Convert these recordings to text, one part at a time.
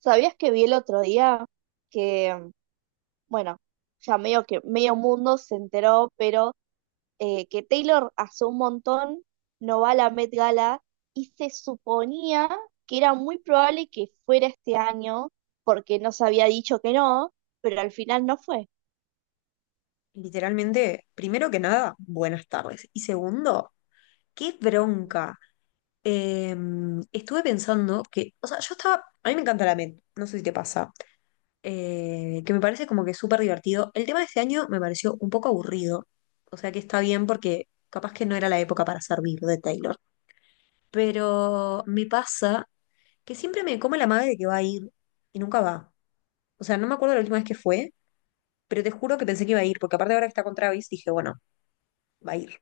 ¿Sabías que vi el otro día que, bueno, ya medio que medio mundo se enteró, pero que Taylor hace un montón no va a la Met Gala y se suponía que era muy probable que fuera este año porque no se había dicho que no, pero al final no fue. Literalmente, primero que nada, buenas tardes. Y segundo, qué bronca. Eh, estuve pensando que, o sea, yo estaba, a mí me encanta la med, no sé si te pasa. Que me parece como que súper divertido. El tema de este año me pareció un poco aburrido, o sea que está bien porque capaz que no era la época para servir de Taylor, pero me pasa que siempre me come la madre de que va a ir y nunca va. O sea, no me acuerdo la última vez que fue, pero te juro que pensé que iba a ir, porque aparte ahora que está con Travis dije, bueno, va a ir,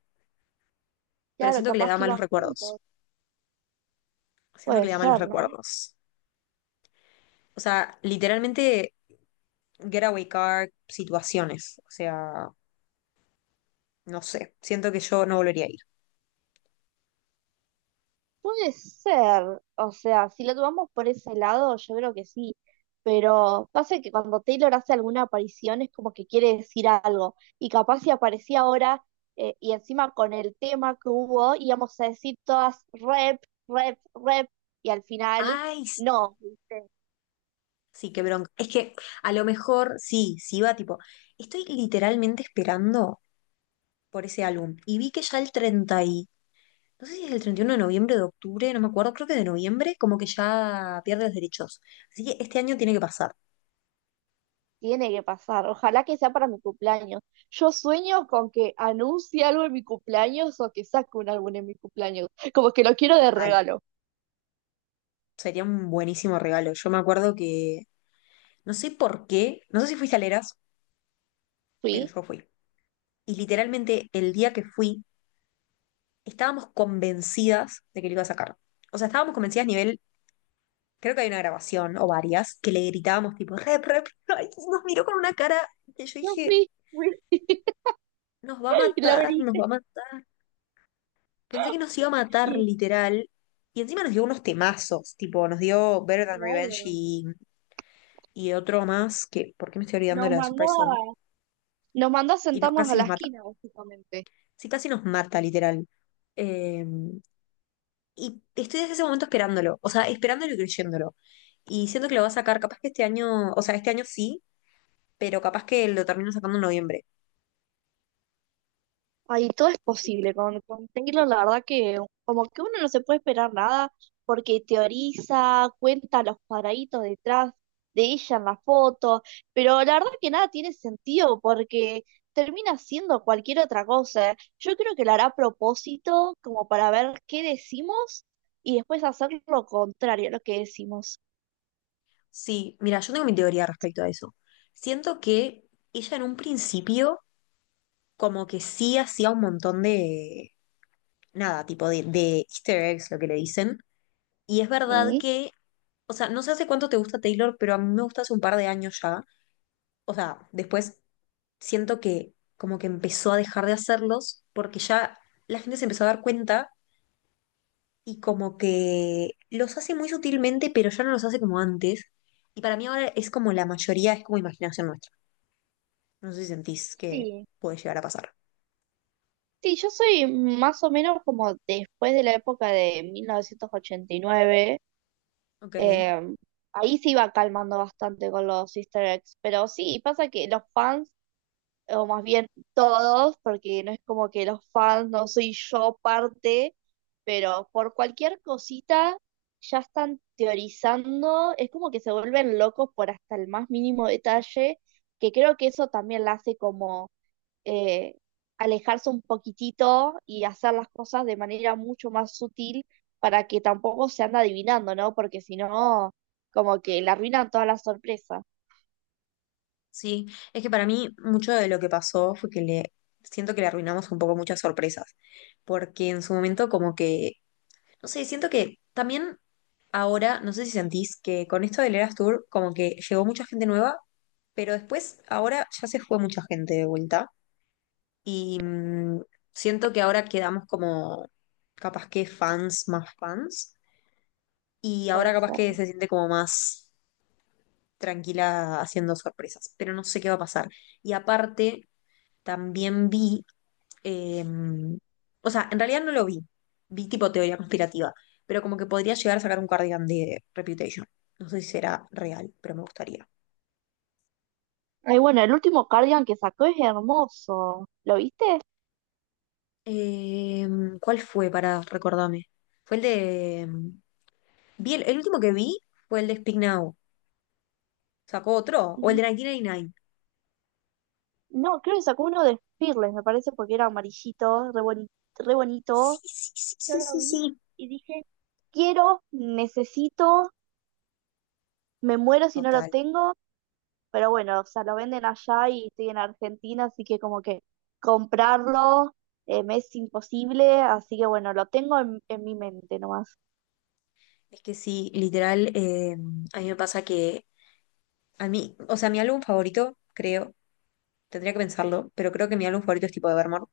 pero Claro, siento que le capaz da que malos iban juntos. recuerdos, siento que Puede le da malos ser, ¿no? recuerdos. O sea, literalmente getaway car situaciones, o sea, no sé, siento que yo no volvería a ir. Puede ser, o sea, si lo tomamos por ese lado, yo creo que sí, pero pasa que cuando Taylor hace alguna aparición es como que quiere decir algo, y capaz si aparecía ahora y encima con el tema que hubo, íbamos a decir todas rep, y al final Ay, no, ¿viste? sí, qué bronca. Es que a lo mejor, sí, sí va tipo, estoy literalmente esperando por ese álbum y vi que ya el 30 y, no sé si es el 31 de noviembre, de octubre, no me acuerdo, creo que de noviembre, como que ya pierde los derechos. Así que este año tiene que pasar, Tiene que pasar, ojalá que sea para mi cumpleaños. Yo sueño con que anuncie algo en mi cumpleaños o que saque un álbum en mi cumpleaños, como que lo quiero de total. regalo. Sería un buenísimo regalo. Yo me acuerdo que, no sé por qué, no sé si fuiste a Leras, pero Fui, yo fui. Y literalmente el día que fui, estábamos convencidas de que lo iba a sacar. O sea, estábamos convencidas a nivel creo que hay una grabación o varias, que le gritábamos tipo, rep, rep, ay, nos miró con una cara que yo dije, fui. nos va a Y la matar, nos va a abriste, matar. Pensé que nos iba a matar y literal. Y encima nos dio unos temazos, tipo, nos dio Better Than Revenge claro, y otro más, que, ¿por qué me estoy olvidando de nos la de mandó Surprise Song? a, nos mandó a Y no, sentarnos a casi nos la mata. esquina, básicamente. Sí, casi nos mata, literal. Eh, y estoy desde ese momento esperándolo, o sea, esperándolo y creyéndolo. Y siento que lo va a sacar, capaz que este año, o sea, este año sí, pero capaz que lo termino sacando en noviembre. Ahí todo es No sé qué. posible. Con Taylor, la verdad que como que uno no se puede esperar nada, porque teoriza, cuenta los cuadraditos detrás de ella en la foto, pero la verdad que nada tiene sentido, porque termina siendo cualquier otra cosa. Yo creo que lo hará a propósito, como para ver qué decimos, y después hacer lo contrario a lo que decimos. Sí, mira, yo tengo mi teoría respecto a eso. Siento que ella en un principio como que sí hacía un montón de, nada, tipo de easter eggs, lo que le dicen. Y es verdad Sí. que, o sea, no sé hace cuánto te gusta Taylor, pero a mí me gusta hace un par de años ya. O sea, después siento que como que empezó a dejar de hacerlos porque ya la gente se empezó a dar cuenta y como que los hace muy sutilmente, pero ya no los hace como antes. Y para mí ahora es como la mayoría es como imaginación nuestra. No sé si sentís que ¿Sí? puede llegar a pasar. Sí, yo soy más o menos como después de la época de 1989. Ok, eh, Ahí se iba calmando bastante con los Easter eggs. Pero sí, pasa que los fans, o más bien todos, porque no es como que los fans no soy yo parte, pero por cualquier cosita ya están teorizando. Es como que se vuelven locos por hasta el más mínimo detalle, que creo que eso también la hace como eh, alejarse un poquitito y hacer las cosas de manera mucho más sutil para que tampoco se anda adivinando, ¿no? Porque si no, como que le arruinan todas las sorpresas. sí. Es que para mí mucho de lo que pasó fue que le siento que le arruinamos un poco muchas sorpresas, porque en su momento como que, no sé, siento que también ahora, no sé si sentís que con esto del Eras Tour como que llegó mucha gente nueva, pero después ahora ya se fue mucha gente de vuelta y siento que ahora quedamos como capaz que fans más fans y Puede ahora capaz ser. que se siente como más tranquila haciendo sorpresas, pero no sé qué va a pasar. Y aparte, también vi, eh, o sea, en realidad no lo vi, vi tipo teoría conspirativa, pero como que podría llegar a sacar un cardigan de Reputation. No sé si será real, pero me gustaría. Ay, bueno, el último cardigan que sacó es hermoso. ¿Lo viste? Eh, ¿Cuál fue para recordarme? Fue el de... vi el último que vi fue el de Speak Now. ¿Sacó otro? ¿O el de N- 1999? No, creo que sacó uno de Fearless, me parece, porque era amarillito, re Sí, bonito. sí, sí, Yo sí, lo sí, vi sí. y dije, quiero, necesito, me muero si no lo Total. tengo. Pero bueno, o sea, lo venden allá y estoy en Argentina, así que como que comprarlo me es imposible, así que bueno, lo tengo en mi mente nomás. Es que sí, literal, a mí me pasa que a mí, o sea, mi álbum favorito, creo, tendría que pensarlo, pero creo que mi álbum favorito es tipo de Evermore.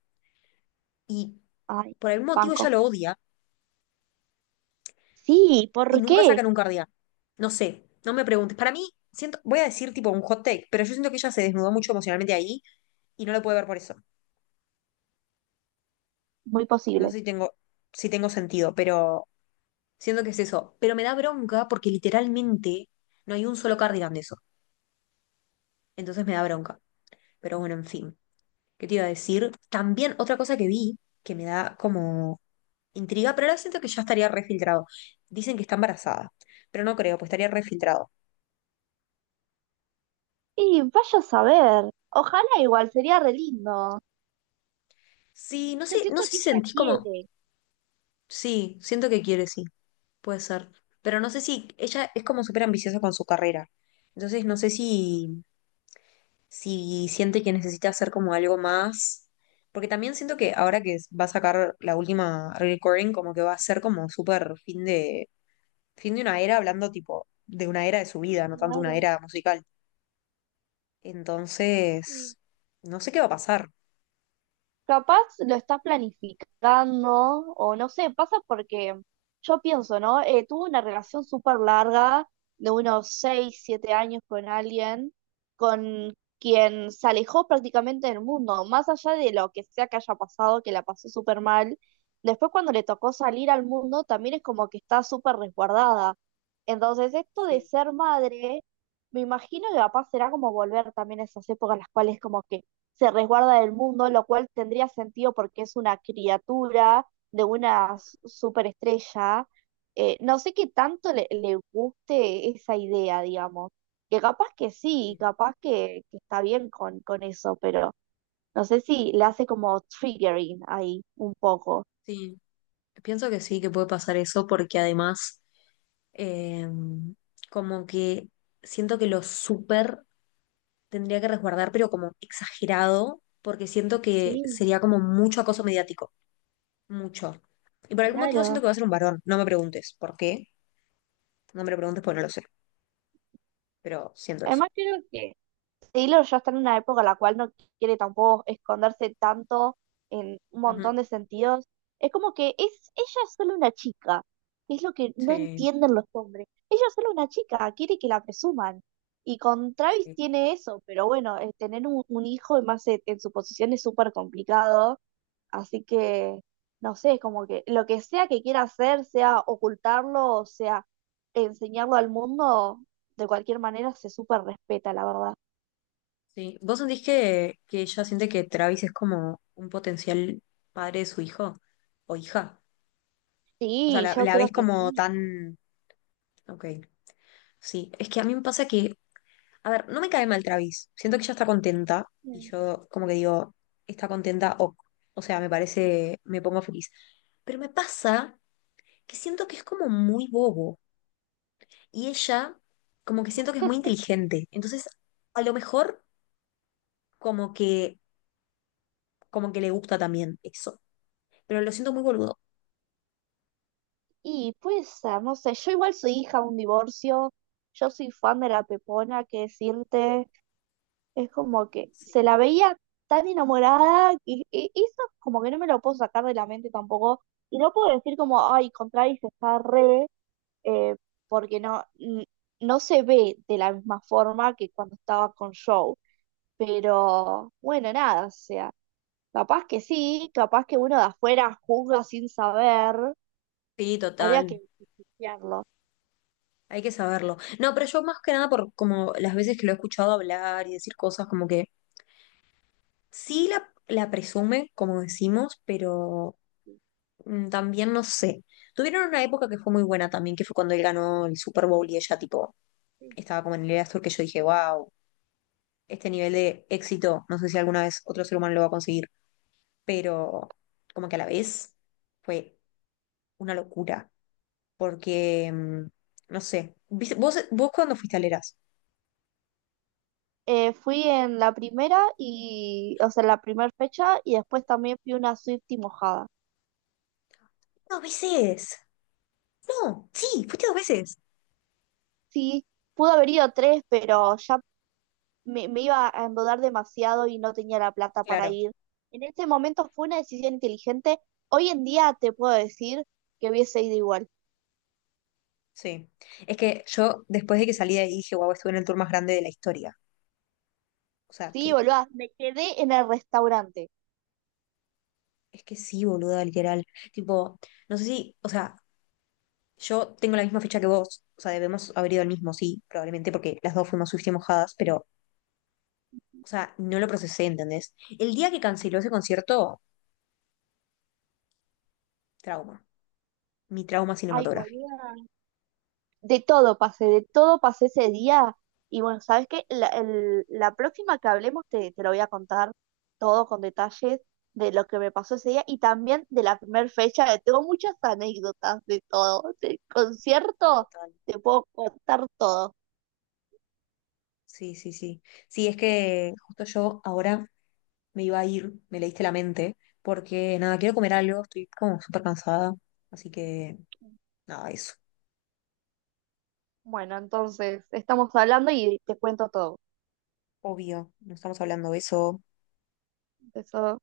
Y Ay, por algún motivo ella banco. lo odia Sí, y ¿por nunca qué? sacan un cardigan. No sé, no me preguntes. Para mí, siento, voy a decir tipo un hot take, pero yo siento que ella se desnudó mucho emocionalmente ahí y no lo puede ver por eso. Muy No posible. sé si tengo, si tengo sentido, pero siento que es eso. Pero me da bronca porque literalmente no hay un solo cardigan de eso. Entonces me da bronca. Pero bueno, en fin. ¿Qué te iba a decir? También otra cosa que vi que me da como intriga, pero ahora siento que ya estaría refiltrado. Dicen que está embarazada, pero no creo, pues estaría refiltrado. Y vaya a saber. Ojalá igual, sería re lindo. Sí, no Yo sé, no siento sé que si ella sentís como. quiere. Sí, siento que quiere, sí, puede ser. Pero no sé si ella es como súper ambiciosa con su carrera. Entonces no sé si, si siente que necesita hacer como algo más. Porque también siento que ahora que va a sacar la última recording, como que va a ser como súper fin de una era, hablando tipo de una era de su vida, no tanto una Claro. era musical. Sí. Entonces, no sé qué va a pasar. Capaz lo está planificando o no sé, pasa porque yo pienso, ¿no? Tuve una relación súper larga de unos 6 7 años con alguien con quien se alejó prácticamente del mundo, más allá de lo que sea que haya pasado, que la pasó súper mal. Después cuando le tocó salir al mundo también es como que está súper resguardada. Entonces esto de Sí, ser madre, me imagino que capaz será como volver también a esas épocas en las cuales como que se resguarda del mundo, lo cual tendría sentido porque es una criatura de una superestrella. No sé qué tanto le guste esa idea, digamos. Que capaz que sí, sí, capaz que está bien con eso, pero no sé si le hace como triggering ahí un poco. sí. Pienso que sí, que puede pasar eso, porque además, eh, como que siento que lo súper tendría que resguardar, pero como exagerado, porque siento que Sí, sería como mucho acoso mediático, mucho. Y por algún motivo siento claro. que va a ser un varón, no me preguntes por qué, no me lo preguntes porque no lo sé, pero siento eso. Además, creo que Taylor ya está en una época en la cual no quiere tampoco esconderse tanto en un Ujú, montón de sentidos. Es como que es, ella es solo una chica. Es lo que no sí, entienden los hombres. Ella es solo una chica, quiere que la presuman. Y con Travis sí. tiene eso, pero bueno, tener un hijo y más en su posición es súper complicado. Así que, no sé, es como que lo que sea que quiera hacer, sea ocultarlo o sea enseñarlo al mundo, de cualquier manera se súper respeta, la verdad. Sí. ¿Vos sentís que ella siente que Travis es como un potencial padre de su hijo o hija? O sea, Sí, la, yo la creo ves que como sí. tan... Ok, sí. Es que a mí me pasa que... A ver, no me cae mal Travis. Siento que ella está contenta y Mm. yo como que digo, está contenta o... O sea, me parece, me pongo feliz. Pero me pasa que siento que es como muy bobo y ella como que siento que es muy inteligente. Entonces, a lo mejor como que, como que le gusta también eso. Pero lo siento muy boludo. Y pues, ser, no sé, yo igual soy hija de un divorcio, yo soy fan de la Pepona, que decirte. Es como que Sí. se la veía tan enamorada y, y eso como que no me lo puedo sacar de la mente tampoco. Y no puedo decir como, ay, con Travis está re, eh, porque no, no se ve de la misma forma que cuando estaba con Joe. Pero bueno, nada, o sea, capaz que sí, capaz que uno de afuera juzga sin saber, Sí, habría total. que investigarlo. Hay que saberlo. No, pero yo más que nada por como las veces que lo he escuchado hablar y decir cosas como que sí la presume, como decimos, pero también no sé. Tuvieron una época que fue muy buena también, que fue cuando él ganó el Super Bowl y ella tipo estaba como en el Astor que yo dije, wow, este nivel de éxito, no sé si alguna vez otro ser humano lo va a conseguir, pero como que a la vez fue una locura. Porque, no sé, ¿viste- ¿vos, cuándo fuiste a Leras? Fui en la primera y, o sea, en la primera fecha y después también fui una Swiftie mojada. Dos veces. No, sí, fuiste dos veces. Sí, pudo haber ido tres, pero ya me iba a endeudar demasiado y no tenía la plata para Claro, ir. En ese momento fue una decisión inteligente. Hoy en día te puedo decir que hubiese ido igual. sí. Es que yo después de que salí de ahí dije, wow, estuve en el tour más grande de la historia. O sea, Sí, que boluda, me quedé en el restaurante. es que sí, boluda, literal. Tipo, no sé si, o sea, yo tengo la misma fecha que vos. O sea, debemos haber ido al mismo, sí, probablemente porque las dos fuimos swift y mojadas, pero, o sea, no lo procesé, ¿entendés? El día que canceló ese concierto, trauma. Mi trauma Ay, cinematográfico. boluda, de todo pasé ese día. Y bueno, ¿sabes qué? La próxima que hablemos te lo voy a contar todo con detalles de lo que me pasó ese día y también de la primera fecha. Que Tengo muchas anécdotas de todo, del concierto, te puedo contar todo. Sí, sí, sí. Sí, es que justo yo ahora me iba a ir, me leíste la mente, porque nada, quiero comer algo, estoy como súper cansada, así que nada, eso. Bueno, entonces estamos hablando y te cuento todo. Obvio, no estamos hablando de eso Eso.